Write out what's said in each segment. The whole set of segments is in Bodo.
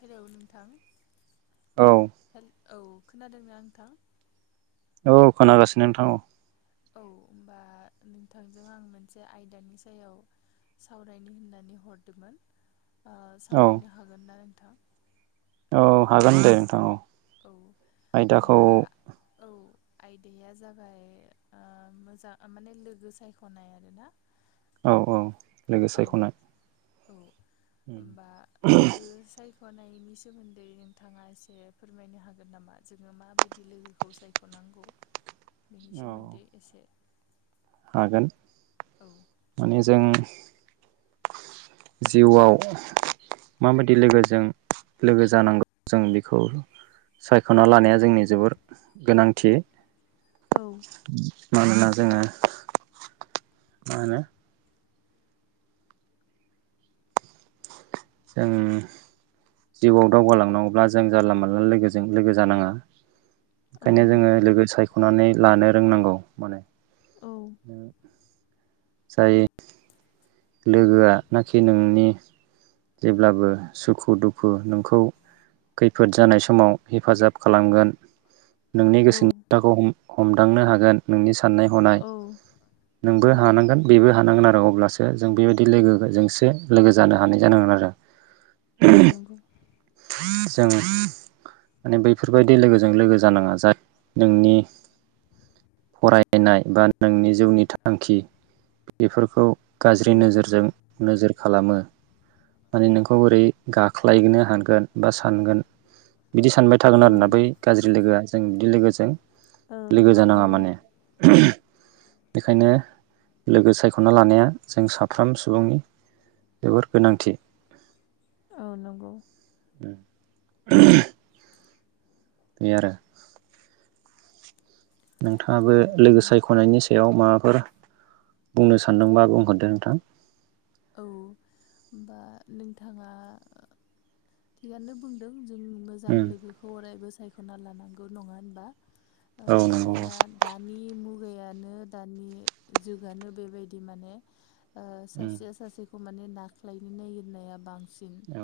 हेल' नोंथां। औ। हेल औ खोनादोंना नोंथां। औ खोनागासिनो नोंथां औ। औ होमबा नोंथांजों आं मोनसे आयदानि सायाव। सावरायनि होननानै हरदोंमोन ओ औ सावरायनो हागोन ना। नोंथां औ हागोन दे नोंथां औ। औ आयदाखौ होनबा औ। आयदाया जाबाय ओ मोजां माने लोगो सायख'नाय आरोना औ औ लोगो औ सायख'नाय औ होमबा लोगो साय सायख'नायनि सोमोन्दै नोंथाङा एसे फोरमायनो हागोन नामा जोङो माबायदि लोगोखौ सायख'ना नांगौ बेनि औ सोमोन्दै एसे हागोन औ माने जों। [unintelligible] जिउआव माबायदि लोगोजों लोगो जानांगौ जों बेखौ सायख'ना लानाया जोंनि जोबोर गोनांथि मानोना जोङो मा होनो जों जिउआव दावगालांनांगौब्ला जों जानला मानला लोगोजों लोगो जानाङा औ ओंखायनो जोङो नंगौ लोगो सायख'नानै लानो रोंनांगौ माने औ जायो। लोगोआ नाखि नोंनि जेब्लाबो सुखु दुखु नोंखौ खैफोद जानाय समाव हेफाजाब खालामगोन। नोंनि औ गोसोनिथाखौ हमदांनो हागोन नोंनि स साननाय हनाय औ नोंबो औ हानांगोन बेबो हानांगोन आरो अब्लासो जों बेबायदि लोगोजोंसो लोगो जानो हानाय जानांगोन आरो। औ नंगौ जोंङो माने बैफोरबायदि लोगोजों लोगो जानाङा जा नोंनि फरायनाय बा नोंनि जिउनि थांखि बेफोरखौ औ गाज्रि नोजोरजों नोजोर खालामो माने नोंखौ बोरै गाख्लायोननो हानो गोन बा सानगोन बिदि सानबाय थागोन औ आरोना बै गाज्रि लोगोआ जों बिदि लोगोजों औ लोगो औ जानांङा माने बेखायनो लोगो सायखना लानाया जों साफ्राम सुबुंनि जोबोर गोनांथि औ नंगौ [unintelligible] बे आरो औ नोंथाङाबो उम लोगो सायखनायनि सायाव बेयाव माबाफोर बुंनो सानदोंबा बुंहरदो नोंथां औ होमबा नोंथाङा थिगानो बुंदों जों मोजां उम लोगोखौ अरायबो सायखना लानांगौ नंङा होनबा औ नंगौ मानोना दानि मुग नो दा जुनो बेबायदि माने ओ उम सासे खौ माने नारख्लायनो नागिरनाया बांसिन औ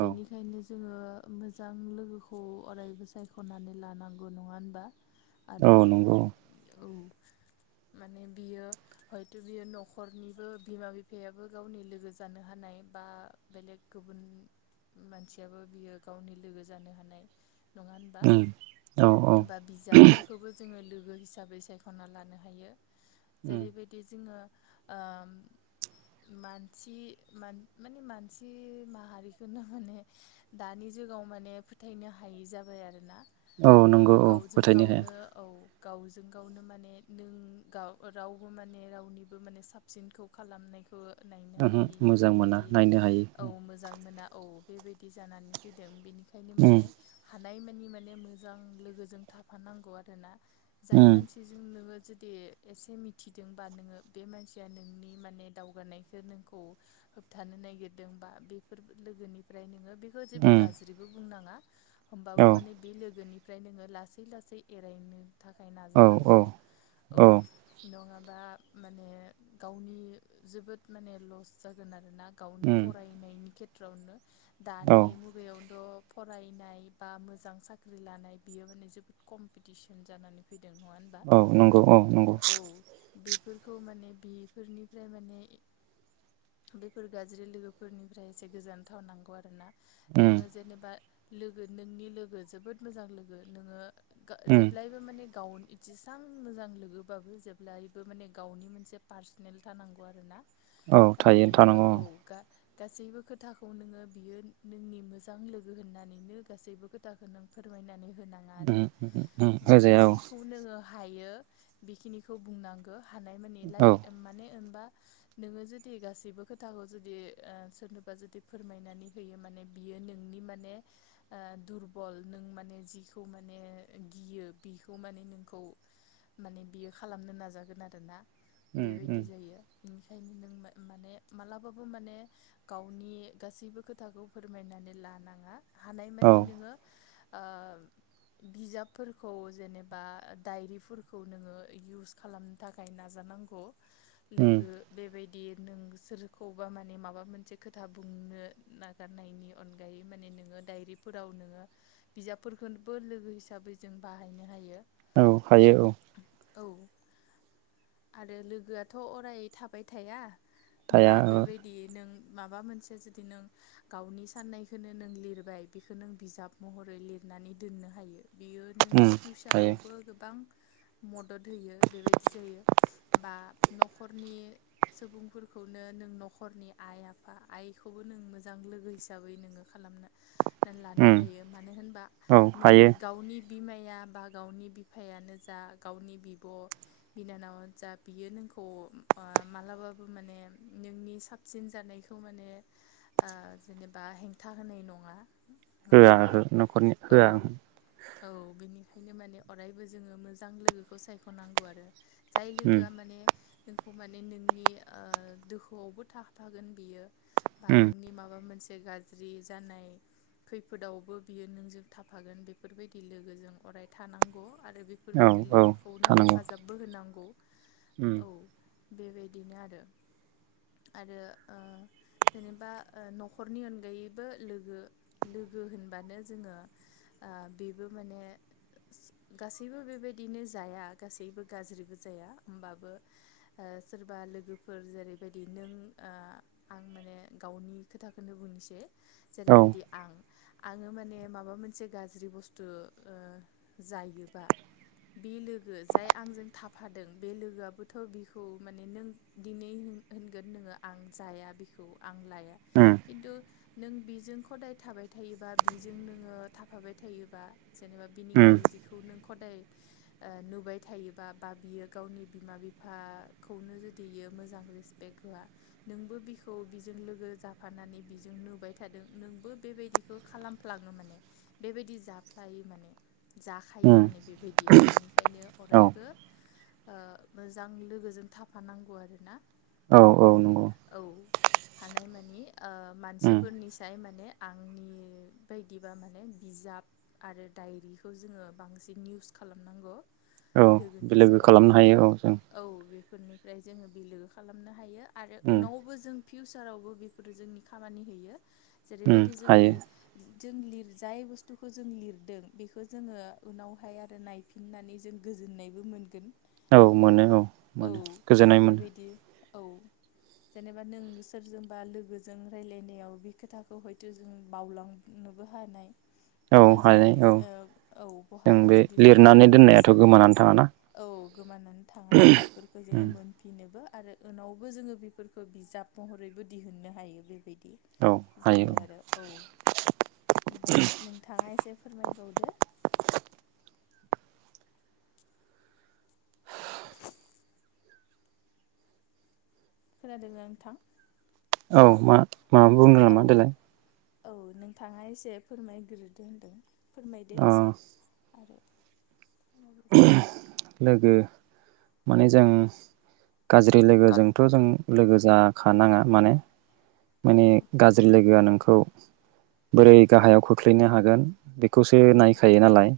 औ बेनिखायनो जों जोंङो मोजां लोगोखौ अरायबो सायखनानै लानांगौ नंङा होनबा औ आरो नंगौ औ माने बियो हयथबियो नखनिबो बिमा बि बिफायाबो गावनि लोगो जानो हानाय बा बेलेग गुबुन मानसियाबो बियो गावनि लोगो जानो हानाय नङा होनबा उम औ औ बा बिजाबफोरखौबो जोंङो ल लोगो हिसाबै सायखना लानो हायो उम जेरैबायदि जोङो [inaudible] मानसि माने मानसि माहारिखौनो माने दानि जुगाव म माने फोथायनो हायि जाबाय आरोना औ नंगौ औ गावजों फोथायनो हाया गावनो औ गावजों गावनो माने नों रावबो माने रावनिबो माने साबसिनखौ खालाम ओहो मोजां मोना नायनो औ हायो मोजां मोना औ बेबायदि जानानै फैदों बेनिखायनो उम माने हानायमानि माने मोजां लोगोजों थाफानांगौ आरोना जाय उम मानसिजों नोंङो जुदि एसे मिथिदोंबा नोंङो बे मानसिया नोंनि माने दावगानायखो नोंखौ होबथानो नागिरदों बा बेफोर लोगोनिफ्राय नोंङो बेखौ जेबो उम गाज्रिबो बुंनाङा हमबाबो औ माने बे लोगोनिफ्राय नोंङो लासै लासै एरायनो थाखाय औ औ नाजानांगौ औ नंङाबा माने गावनि जोबोद माने लस जागोन आरोोना गावनि उम फरायनायनि खेथ्रआवनो औ दानि मुगायावनोथ फरायनाय बा मोजां साख्रि लानाय बियो माने जोबोद कम्पिटिसन जानानै फैदों नङा होनबा औ नोंगौ औ नोंगौ औ बेफोरखौ माने बेफोरनि ओमफ्राय माने बेफोर गाज्रि लोगोफोरनिफ्राय एसे गोजोन थानांगौ आरो ना? उम नोंङो जेनेबा लोगो नोंनि लोगो जोबोद मोजां लोगो नोङो गो उम जेब्लायबो माने गाव जेसां मोजां लोगोबाबो जेब्लायबो माने गावनि मोनसे पार्सनेल जानांगौ नांगौ आरो ना। औ थायो थानांगौ गासैबो खोथाखौ नोंङो बियो नोंनि मोजां लोगो होननानैनो गासैबो खोथाखौ नों फोरमायनानै होनाङा आरो उम उम उम माने होजाया औ जिखौ नोङो हायो बेखिनिखौ बुंनांगो। हानाय मानि औ लागि माने ओमबा नोङो जुदि गासैबो खोथाखौ जुदि ओ सोरनोबा जुदि फोरमायनानै होयो मान माने बियो नोंनि माने दुरबल नों माने जिखौ माने गियो। बिखौ माने नोंखौ माने बियो खालामनो नाजागोन आरो ना? उम उ बिदि जायो। बेनिखायनो नों माने मालाबाबो माने गावनि गासैबो खोथाखौ फोरमायना नानै लानाङा औ हानायमानि नोङो ओ बिजाबफोरखौ जेनेबा डायरिफोरखौ नोङो इउस खालामनो थाखाय नाजा नांगौ उम लोगो बेबा दि नों सोरखौबा माने माबा मोनसे खोथा बुंनो नागारनायनि अनगायै माने नोङो डायरिफोराव नोङो बिजाबफोरफोरखौबो लोगो हिसाबै जों बाहायनो हायो। औ हायो औ औ आरो लोगोआथ' अराय थाबाय थाया। होमबा थाया ओहो बेबायदि नों माबा मोनसे जुदि नों गावनि साननायखौनो नों लिरबाय बेखौ नों बिजाब महरै लिर। नानै दोननो हायो। बियो उम नोंनि हायो फिउचारावबो गोबां मदद होयो बेबायदि जायो बा न'खरनि सुबुंफोरखौनो नों न'खरनि आइ-आफा आइखौबो नों मोजां लोगो हिसाबै नों खालामना लानो उम हायो मानो होनबा औ हायो नोंनि गावनि बिमाया बा गावनि बिफायानो जा गावनि बिब' बिनानावानो जा बियो नोंखौ ह [unintelligible] मालाबो माने नोंनि साबसिन जानायखौ माने ओ जेबा हेंथा होनाय नङा। नङा होआ होनबा हो न'खरनि औ होआ औ बिनिखायनो माने अरायबो जोङो मोजां लोगोखौ सायख'नांगौ आरो जाय लोगोआ माने नोंखौ माने नोंनि ओ दुखुआवबो थाफागोन बियो बा उम नोंनि माबा मोनसे गाज्रि जानाय खैफोदावबो बियो नोंजों थाफागोन बेफोरबायदि लोगोजों अराय थानांगौ। आरो बेफोरबायदि औ औ लोगोखौनो थानांगौ हेफाजाबबो होनांगौ। उम औ बेबायदिनो आरो आरो ओ जेनेबा ओ न'खरनि अनगायैबो लोगो-लोगो होनबानो जोङो ओ बेबो माने गासैबो बेबायदिनो जाया गासैबो गाज्रिबो जाया होमबाबो ओ सोरबा लोगोफोर जेरैबायदि नों ओ आं माने गावनि खोथाखौनो बुंनोसै औ जेरैबायदि आं आङो माने माबा मोनसे गाज्रि बुस्थु ओ जायोबा बे लोगो जाय आंजों थाफादों बे लोगोआबो थ' बिखौ माने नों दिनै होनगोन नोङो आं जाया बिखौ आं लाया उम खिन्थु नों बिजों हदाय थाबाय थायोबा बिजों नोङो थाफाबाय थायोबा जेनेबा बिनि उम गाज्रिखौ नों हदाय ओ नुबाय थायोबा बा बियो गावनि बिमा बिफा खौनो जुदि बियो मोजां रेसपेक्ट होआ नोंबो बिखौ बिजों लोगो जाफानानै बिजों नुबाय थादों नोंबो बेबायदिखौ खालामफ्लाङो माने बेबायदि जाफ्लाय माने जाखायो उम माने बेबायदिया बिनिखायनो औ अरायबो ओ मोजां लोगोजों थाफानांगौ आरोना। औ औ नंगौ औ हानाय मानि ओ उम मानसिफोरनिसाय माने आंनि बायदिबा माने बिजाब आरो डायरिखौ जोङो बांसिन इउस खालामनांगौ। औ लोगो लोगोनिसाय खालामनो औ हायो जों औ बेफोरनिफ्राय जोङो बिलोगो खालामनो हायो। आरो उम उनावबो जों फिउसारावबो बेफोरो जोंनि खामानि होयो। उम जेरैबायदि जों हायो बि जों लिर जाय बुस्थुखौ जों लिरदों बेखौ जोङो उनावहाय आरो नायफिननानै जों गो गोजोननायबो मोनगोन। औ मोनो औ मोनो गोजोननाय मोनो। बेबायदि औ जेनेबा नों सोरजोंबा लोगोजों रायलायनायाव बे खोथाखौ हयथ' जों बावलांनो बो हानाय। औ खिन्थु जोङो हानाय बिज औ औ जों बहाबा बे जुदि जोङो लिरनानै डायरि दोननायाथ' हिसाबै गोमानानै थाङाना औ गोमानानै थाङा बेफोरखौ जोङो उम मोनफिनोबो। आरो उनावबो जोङो बेफोरखौ बिजाब महरैबो दिहुननो हायो। बेबायदि औ बिदि हायो जायो आरो औ होमबा नोंथाङा एसे फोरमायबावदो खोनादोंना नोंथां? औ मा मा बुंदों औ नामा देलाय औ नोंथाङा एसे फोरमायग्रोदो होनदों। फोरमायदो अ एसे आरो समाबो जाबाय लोगो माने जों गाज्रि लोगोजोंथ' जों लोगो जाखानाङा माने माने औ गाज्रि लोगोआ नोंखौ बोरै गाहायाव खोख्लैनो हागोन बेखौसो औ नायखायो नालाय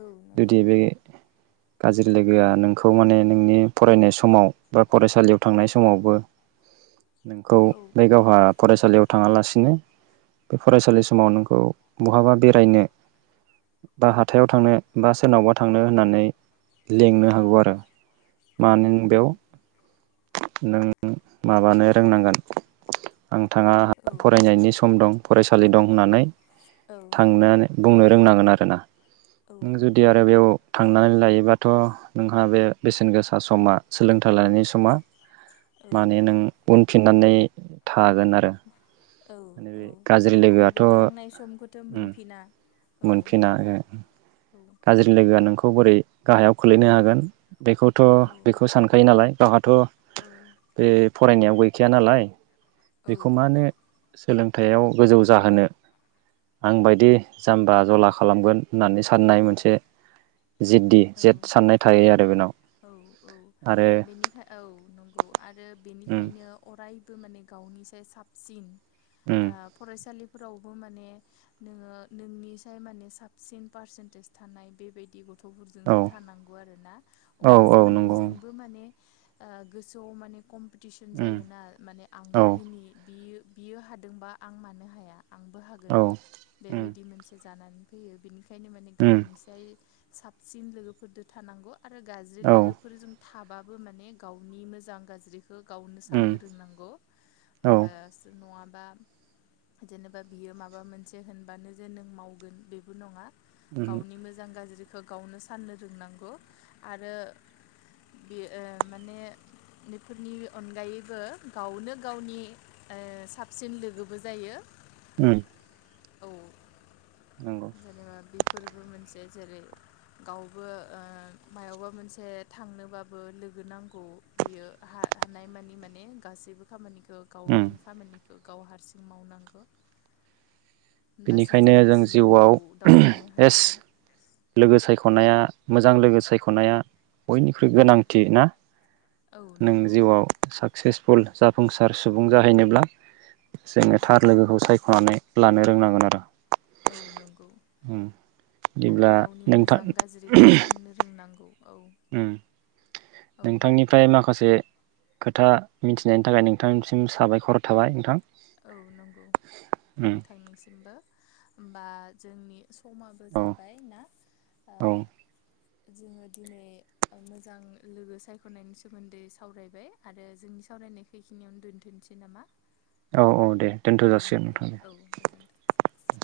औ नंगौ जुदि बे [inaudible] गाज्रि लोगोआ नोंखौ माने नोंनि फरायनाय समाव बा फरायसालियाव थांनाय समावबो [inaudible] नोंखौ औ बे गावहा फरायसालियाव थाङालासिनो बे फरायसालि समाव नोंखौ बहाबा बेरायनो बा हाथायाव थांनो बा सोरनावबा थांनो होननानै लेंनो हागौ आरो औ मानो नंगौ बेयाव नों माबानो रोंनांगोन। आं थाङा औ फरायनायनि सम दं फरायसालि दं होननानै थांनो बुंनो रोंनांगोन आरोना औ नों जुदि आरो बेयाव थांनानै लायोबाथ' नोंहा बे बेसेन गोसा समा सोलोंथाइ लानायनि समा औ माने नों उनफिननानै थागोन आरो औ माने औ बे गाज्रि आरो लोगोआथ' बे थांनाय समखौथ' उम मोनफिना। औ मोनफिना नंगौ आरो औ गाज्रि लोगोआ नोंखौ बोरै गाहायाव खोलैनो हागोन। बेखौथ' औ बेखौ सानखायो नालाय गावहाथ' औ बे फरायनायाव गैखाया नालाय। औ बेखौ मानो सोलोंथायाइयाव गोजौ जाहोनो आं बायदि जाम्बा जला खालामगोन होननानै साननाय मोनसे बिदि औ जेत साननाय थायो आरो बेनाव। औ औ आरो बेनिखाय औ नंगौ आरो उम बेनिखायनो अरायबो माने गावनिसाय साबसिनो उम ओ फरायसालि फोरावबो माने नोङो नोंनिसाय माने साबसिन पारसेन्टेज थानाय बेबायदि गथ' औ जोंसो थानांगौ आरोना औ होमबासो औ माने नंगौ जोंबो माने ओ गोसोआव माने कम्पिटिसन उम जायोना माने आंबो औ बिनि बियो बियो हादोंबा आं मानो हाया आंबो हागोन औ उम बेबायदि मोनसे जानानै फैयो बेनिखायनो माने उम गावनिसाय साबसिन लोगोफोरजों थानांगौ आरो गाज्रि औ लोगोफोरजों थाबाबो माने गावनि मोजां गाज्रिखौ गावनो उम साननो रोंनांगौ औ होमबासो नङा बा जेनेबा बियो माबा मोनसे होनबानो जे नों मावगोन बेबो नङा उम गावनि मोजां गाज्रिखौ गावनो साननो रोंनांगौ आरो बे ओ माने बेफोरनि अनगायैबो गावनो गावनि ओ साबसिन लोगोबो जायो उम औ नंगौ जेनेबा बि फोरबो मोनसे जेरै गावबो ओ मायावबा मोनसे थांनोबाबो लो गो नांगौ बियो हा-हानायमानि माने गासिबो खामानिखौ उम गावनि खामानिखौ गाव हारसिं मावनांगौ होनबासो बेनिखायनो जों जिउआव दावगानो एस हायो लोगो सायख'नाया मोजां लोगो सायख'नाया बयनिख्रुइ औ गोनांथि ना औ नों नंगौ जिउआव साक्सेस फुल जाफुंसार सुबुं जाहैनोब्ला औ जों थार लोगोखौ सायख'नानै लानो रोंनांगोन आरो। औ नंगौ उम आरो बिदिब्ला गावनि नोंथां मोजां गाज्रिखौ सान्नो रोंनांगौ औ ओम औ नोंथांनिफ्राय माखासे खोथा मिथिनायनि थाखाय नोंथांनिसिम साबायखर थाबाय नोंथां। औ नंगौ उम नोंथांनिसिमबो होमबा जोंनि समाबो औ जाबाय ना औ ओ जोङो दिनै मोजां लोगो सायख'नायनि सोमोन्दै सावरायबाय आरो जोंनि सावराय रायनाय खैखिनियावनो दोन्थ'नोसै नामा? औ औ दे। दोनथ' औ जासिगोन दे नोंथां। औ गोजोनथोंसै।